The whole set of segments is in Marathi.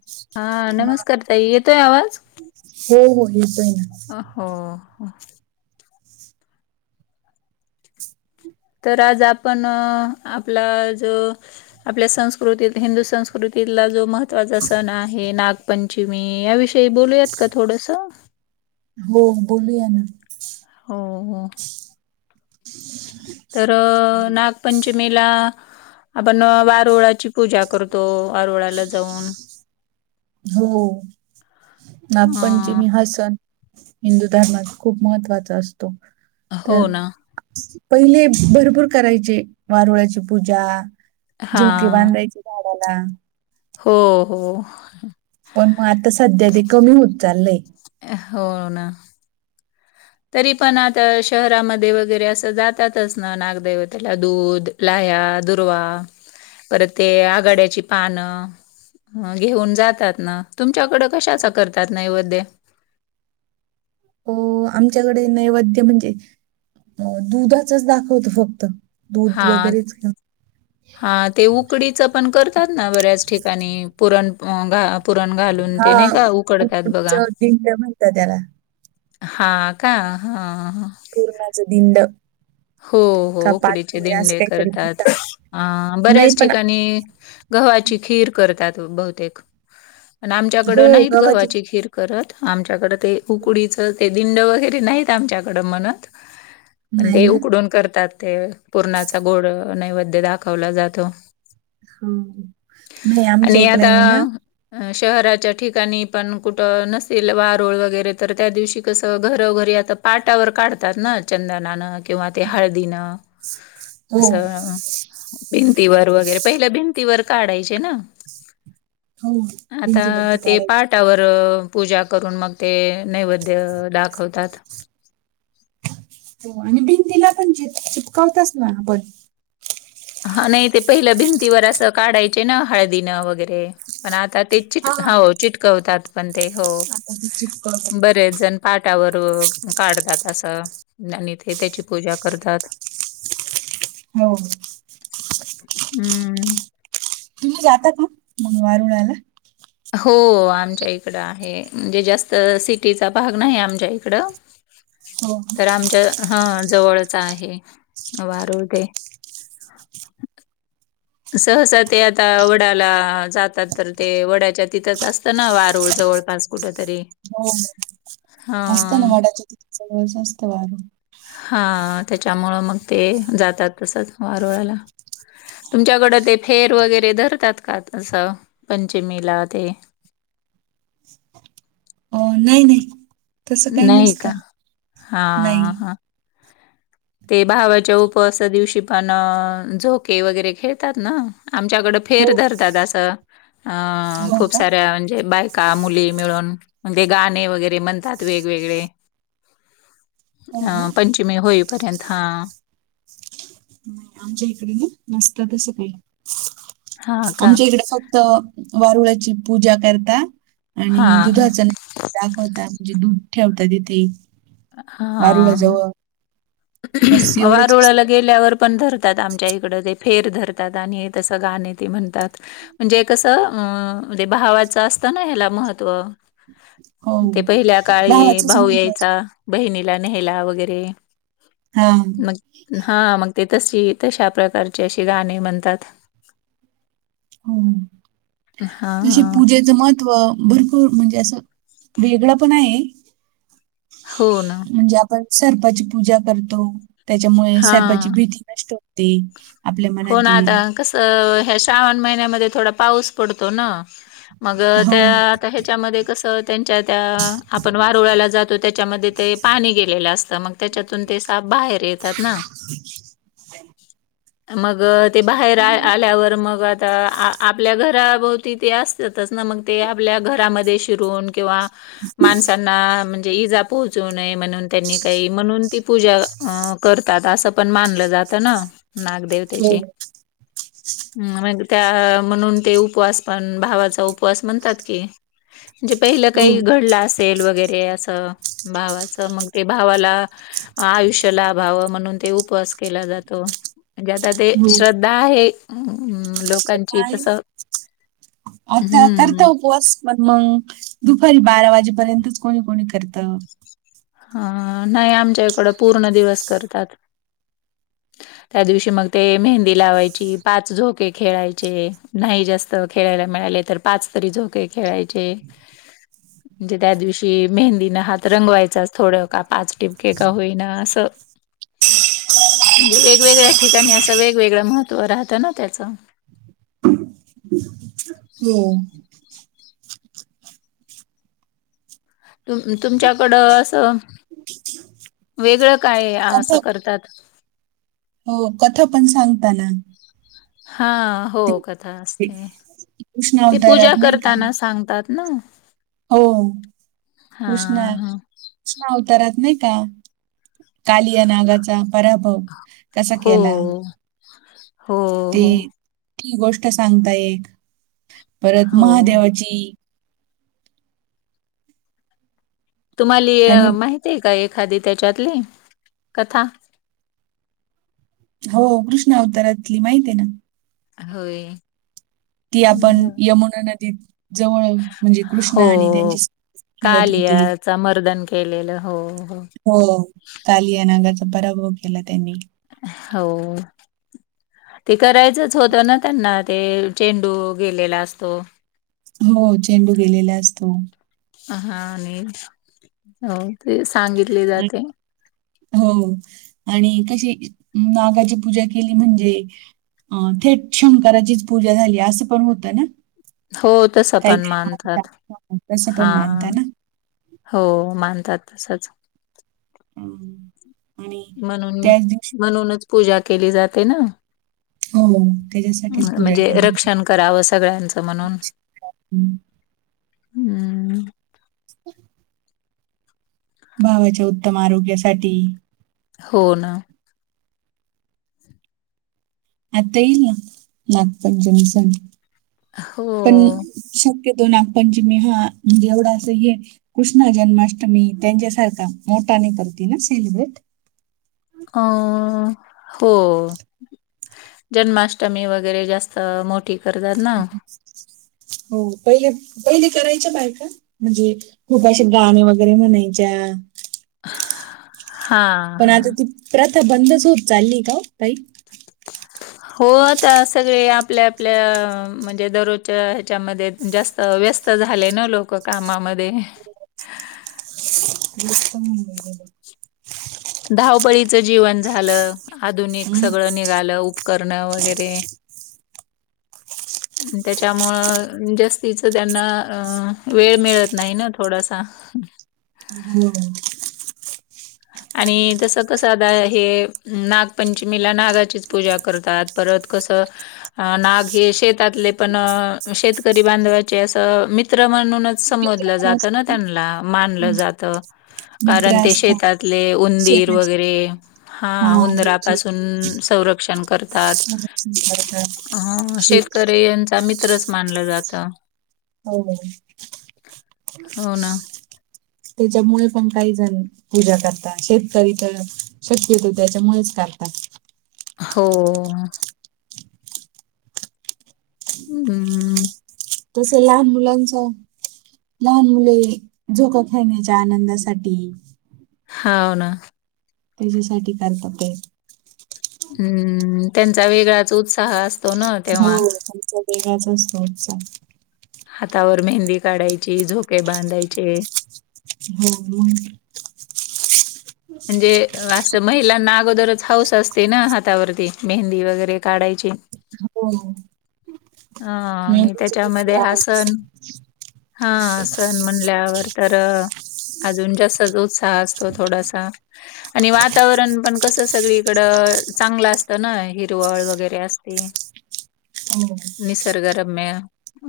[inaudible] हा नमस्कार ताई! येतोय आवाज. हे मुलीचे ना हो. तर आज आपण आपला जो आपल्या संस्कृतीत हिंदू संस्कृती इथला जो महत्त्वाचा सण आहे नागपंचमी याविषयी बोलूयात का थोडस. हो बोलूया ना. हो हो. तर नागपंचमीला आपण वारोळाची पूजा करतो. हो वारुळाला जाऊन हो अ नागपंचमी हा सण हिंदू धर्मात खूप महत्त्वाचा असतो. तर हो ना पहिले भरपूर करायचे वारुळायाची पूजा हा झोके बांधायचे झाडाला हो हो. पण मग आता सध्या ते कमी होत चाललंय. हो ना. तरी पण आता शहरामध्ये वगैरे असं जातातच ना नागदैवतेला दूध लाया दुर्वा परत ते आघाड्याची पानं. घेऊन जातात ना तुमच्याकडं कशाचा करतात नैवेद्य अ, आमच्याकडे नैवेद्य म्हणजे दुधाचच दाखवतो फक्त दूध हा. वगैरेच घेऊन हा ते उकडीचं पण करतात ना बऱ्याच ठिकाणी पुरण घा. पुरण घालून ते हा नाही का उकडतात बघा. उकडीचं दिंड म्हणतात त्याला हा का हा. पूर्णाच दिंड. हो हो का उकडीचे पाठपोळी असं दिंडे काहीतरी करतात म्हणतात अ बऱ्याच नाही पण ठिकाणी गव्हाची खीर करतात बहुतेक आणि आमच्याकड नाहीत गव्हाची खीर करत आमच्याकडं ते उकडीचं ते दिंड वगैरे नाहीत आमच्याकडं म्हणत. म्हण नाही ते ना उकडून करतात ते पूर्णाचा गोड नैवद्य दाखवला जातो. हो नाही आमच्या आणि इकडे आता ये ना. अ शहराच्या ठिकाणी पण कुठं नसेल वाारोळ वगैरे तर त्या दिवशी कसं घरोघरी आता पाटावर काढतात ना चंदनानं किंवा ते हळदीनं हो असं. भिंतीवर वगैरे पहिल्या भिंतीवर काढायचे ना. हो आता भिंतीवरती ते काढायची पहाटावर पूजा करून मग ते नैवेद्य दाखवतात. हो आणि भिंतीला पण च चिपकावताच ना आपण हा नाही ते पहिल्या भिंतीवर असं काढायचे ना हळदीनं वगैरे पण आता हा हा चटवतात पण हो आता ती चिपकवतो ब पाटावर काढतात असं आणि ते त्याची पूजा करतात. हो. हम्म. तुम्ही जाता का मग वार उडायला हो आमच्या इकडं आहे म्हणजे जास्त सिटीचा भाग नाही आमच्या इकडं. [unintelligible] तर आमच्या हा जवळचा आहे वारूळ ते [unintelligible] सहसा ते आता वड्याला जातात तर ते वड्याच्या तिथंच असतं ना वारूळ जवळपास कुठ तरी हो असत ना हं. मडा असतं वारं. हा त्याच्यामुळं मग ते जातात तसंच वारळाला तुमच्याकडं ते फेर वगैरे धरतात का तसं पंचमीला ते अ, नाही नाही तसं काही नाही नसत का? नाही. हां, हां. ते भावाच्या उपवासा दिवशी पण झोके वगैरे खेळतात ना. आमच्याकडं फेर हो धरतात असं. अ हो खूप का साऱ्या म्हणजे बायका मुली मिळून म्हणजे गाणे वगैरे म्हणतात वेगवेगळे [unintelligible] हो ना अं पंचमी होईपर्यंत हा. नाही आमच्या इकडे ना नसत तसं काही हां का? आमच्या इकडे फक्त वारुळाची पूजा करता आणि हां, हां. दुधाच दाखवता म्हणजे दूध ठेवता तिथे हा वारुळाजवळ बस एवढेच वारुळाला असतं गेल्यावर पण धरतात आमच्या इकड ते फेर धरतात आणि तसं गाण ते म्हणतात. म्हणजे कसं अं म्हणजे भावाचं असतं ना ह्याला महत्त्व हो ते पहिल्या काळी भावाचंच भाऊ महत्व असतं यायचा बहिणीला न्यायला वगैरे हा मग हां मग ते तशी तशा प्रकारचे अशी गाणी म्हणतात. हो तशी हां. पूजेच मज भरपूर म्हणजे असं वेगळं पण आहे. हो ना. म्हणजे आपण सर्पाची पूजा करतो. त्याच्यामुळे सर्पाची हां. भीती नष्ट होते. आपल्या हो मनात ना आता येईल कसं ह्या श्रावण महिन्यामध्ये थोडा पाऊस पडतो ना मग हो त्या आता ह्याच्यामध्ये कसं त्यांच्या त्या आपण वारुळाला जातो त्याच्यामध्ये ते पाणी गेलेलं असतं मग त्याच्यातून ते साप बाहेर येतात ना. [inaudible] मग ते बाहेर आल्यावर मग आ तर आ आपल्या घराभोवती ते असतातच ना मग ते आपल्या घरामध्ये शिरून किंवा माणसांना म्हणजे इजा पोहोचु नये म्हणुन त्यांनी काही म्हणून ती पूजा करतात असं पण मानलं जातं ना नागदेवतेची. [inaudible] हं मग त्या म्हणून ते उपवास पण भावाचा उपवास म्हणतात की. म्हणजे पहिलं हो काही घडलं अस तेल वगैरे असं भावाचं मग ते भावाला आयुष्य लाभावं म्हणून ते उपवास केला जातो. म्हणजे आता ते हो श्रद्धा आहे लोक काय आता हम्म करता उपवास पण मग दुपारी बारा वाजेपर्यंतच कोणी कोणी करत. अ नाही आमच्या इकडं पूर्ण दिवस करतात. [inaudible] त्या दिवशी मग ते मेहंदी लावायची पाच झोके खेळायचे नाही जास्त खेळायला मिळाले तर पाच तरी झोके खेळायचे. म्हणजे त्या दिवशी मेहंदीन हात रंगवायचा अस थोडं का पाच ठिपके का होईना असं म्हणजे वेगवेगळ्या ठिकाणी असं वेगवेगळं महत्त्व राहतं ना त्याचं. [inaudible] हो. तुम तुमच्याकडं असं वेगळं काय असं कथा करतात. हो कथा पण सांगताना हां हो ते कथा ते असते कृष्ण ते पूजा अवतारात नाही का करताना सांगतात. नऊ हो. कृष्ण हा अवतारात नाही का, कालिया नागाचा परा हो, तसा हो केला. [inaudible] ते हो ती गोष्ट सांगतायत. परत हो महादेवाची तुम्हाली आणि माहितीय का एखादी, त्याच्यातली कथा? हो कृष्ण अवतारातली, माहितय ना. होय. ती आपण, बरं. यमुना नदीत जवळ म्हणजे कृष्ण आणि त्यांची [unintelligible] खेळत होती. समर्दन केलेलं, हो हो, कालिया नागाचा पराभव केला त्यांनी. हो. ते करायचंच होतं ना त्यांना, ते चेंडू गेलेला असतो हो चेंडू गेलेला असतो हा आणि हो ते सांगितले आणि- जाते हो आणि कशी नागाची पूजा केली म्हणजे अ थेट शंकाचीच पूजा झाली असं पण होतं ना हो तसं काही पण काही मानतात. तस पण हां. मानताना हो मानतात तसंच हम् म्हणून म्हणूनच पूजा केली जाते ना हो त्याच्यासाठीच पूजा म्हणजे केली रक्षण करावं सगळ्यांचं म्हणून हम्म हम्म [inaudible] भावाच्या उत्तम आरोग्यासाठी हो ना आता येईल ना नागपर जंक्शन पण हो. शक्यतो नागपंचमी हाजेवढा अस कृष्णा जन्माष्टमी त्यांच्यासारखा मोठाने पतीने सेलिब्रेट अ हो जन्माष्टमी वगैरे जास्त मोठी करतात ना हो पहिले पहिले करायच बाहेर का म्हणजे खूप अश गाणे वगैरे म्हणायच्या हां, पण आता हां. ती प्रथा बंदच होत चालली का तई हो आता सगळे आपल्या आपल्या म्हणजे दररोजच्या ह्याच्यामध्ये जास्त व्यस्त झाले ना लोक कामामध्ये वत धावपळीचं जीवन झालं आधुनिक हम्म. सगळं निघालं उपकरण वगैरे [inaudible] त्याच्यामुळं जास्तीच त्यांना अ वेळ मिळत नाही ना थोडासा [inaudible] होम्म आणि तसं कसंता हे नागपंचमीला नागाचीच पूजा करतात परत कसं नाग हे शेतातले पण शेतकरी बांधवाचे असं मित मित्र म्हणूनच मित्र समोजलं पण जातं ना त्यांना मानलं जात ह कारण ते शेतातले उंदीर वगैरे हा उंदरापासून मदत करतात ण श शेत मित्रच मानलं जातं हो हो ना त्याच्यामुळे पण काही झालं पूजा करताात शेतकरी तर शक्यतो त्याच्यामुळेच करतात हो हम्म तसेला अम्बुलन्स लहान मुले झोका खेळण्याच्या आनंदासाठी होा ना त्याच्यासाठी कर्तव्य आहेत हम्म त्यांचा वेगळाच उत्साह असतो ना हो तेव्हा. तमचा वेगाचाच होोत्सा हातावर मेहंदी काढायची झोके बांधायचे हो म्हणजे असं महिलांना अगोदरच हौस असते ना हातावरती मेहंदी वगैरे काढायची हो हा आणि मेहंदीचे खूप त्याच्यामध्ये हा आवड. सण हा सण म्हण आपल्यावर तर अजून जास्त उत्साह असतो थोडासा आणि वातावरण पण कसं सगळीकडं चांगलं असतं ना हिरवळ वगैरे असते [inaudible] निसर्गरम्य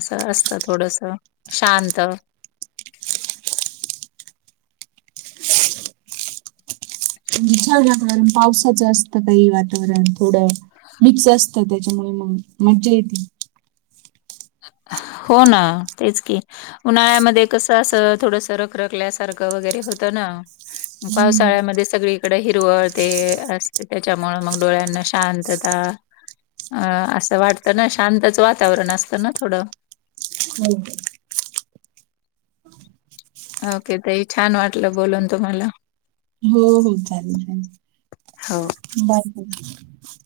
असं असत थोडस शांत वि ार वातावरण पावसाचं असतं काही वातावरण थोडं मिक्स असत त्याच्यामुळे मग मज्जा येत हो ना तेच की उन्हाळ्यामध्ये कसं असं थोडस रखरखल्यासारखं वगैरे होतं ना हम्म. पावसाळ्यामध्ये सगळीकडे हिरवळ ते असते त्याच्यामु मग डोळ्यांना शांत आता अ असं वाटतं ना शांतच वातावरण असत ना थोडं हो के तही छान वाटलं बोलून तुम्हाला हो हो चालेल चालेल होा बाय ब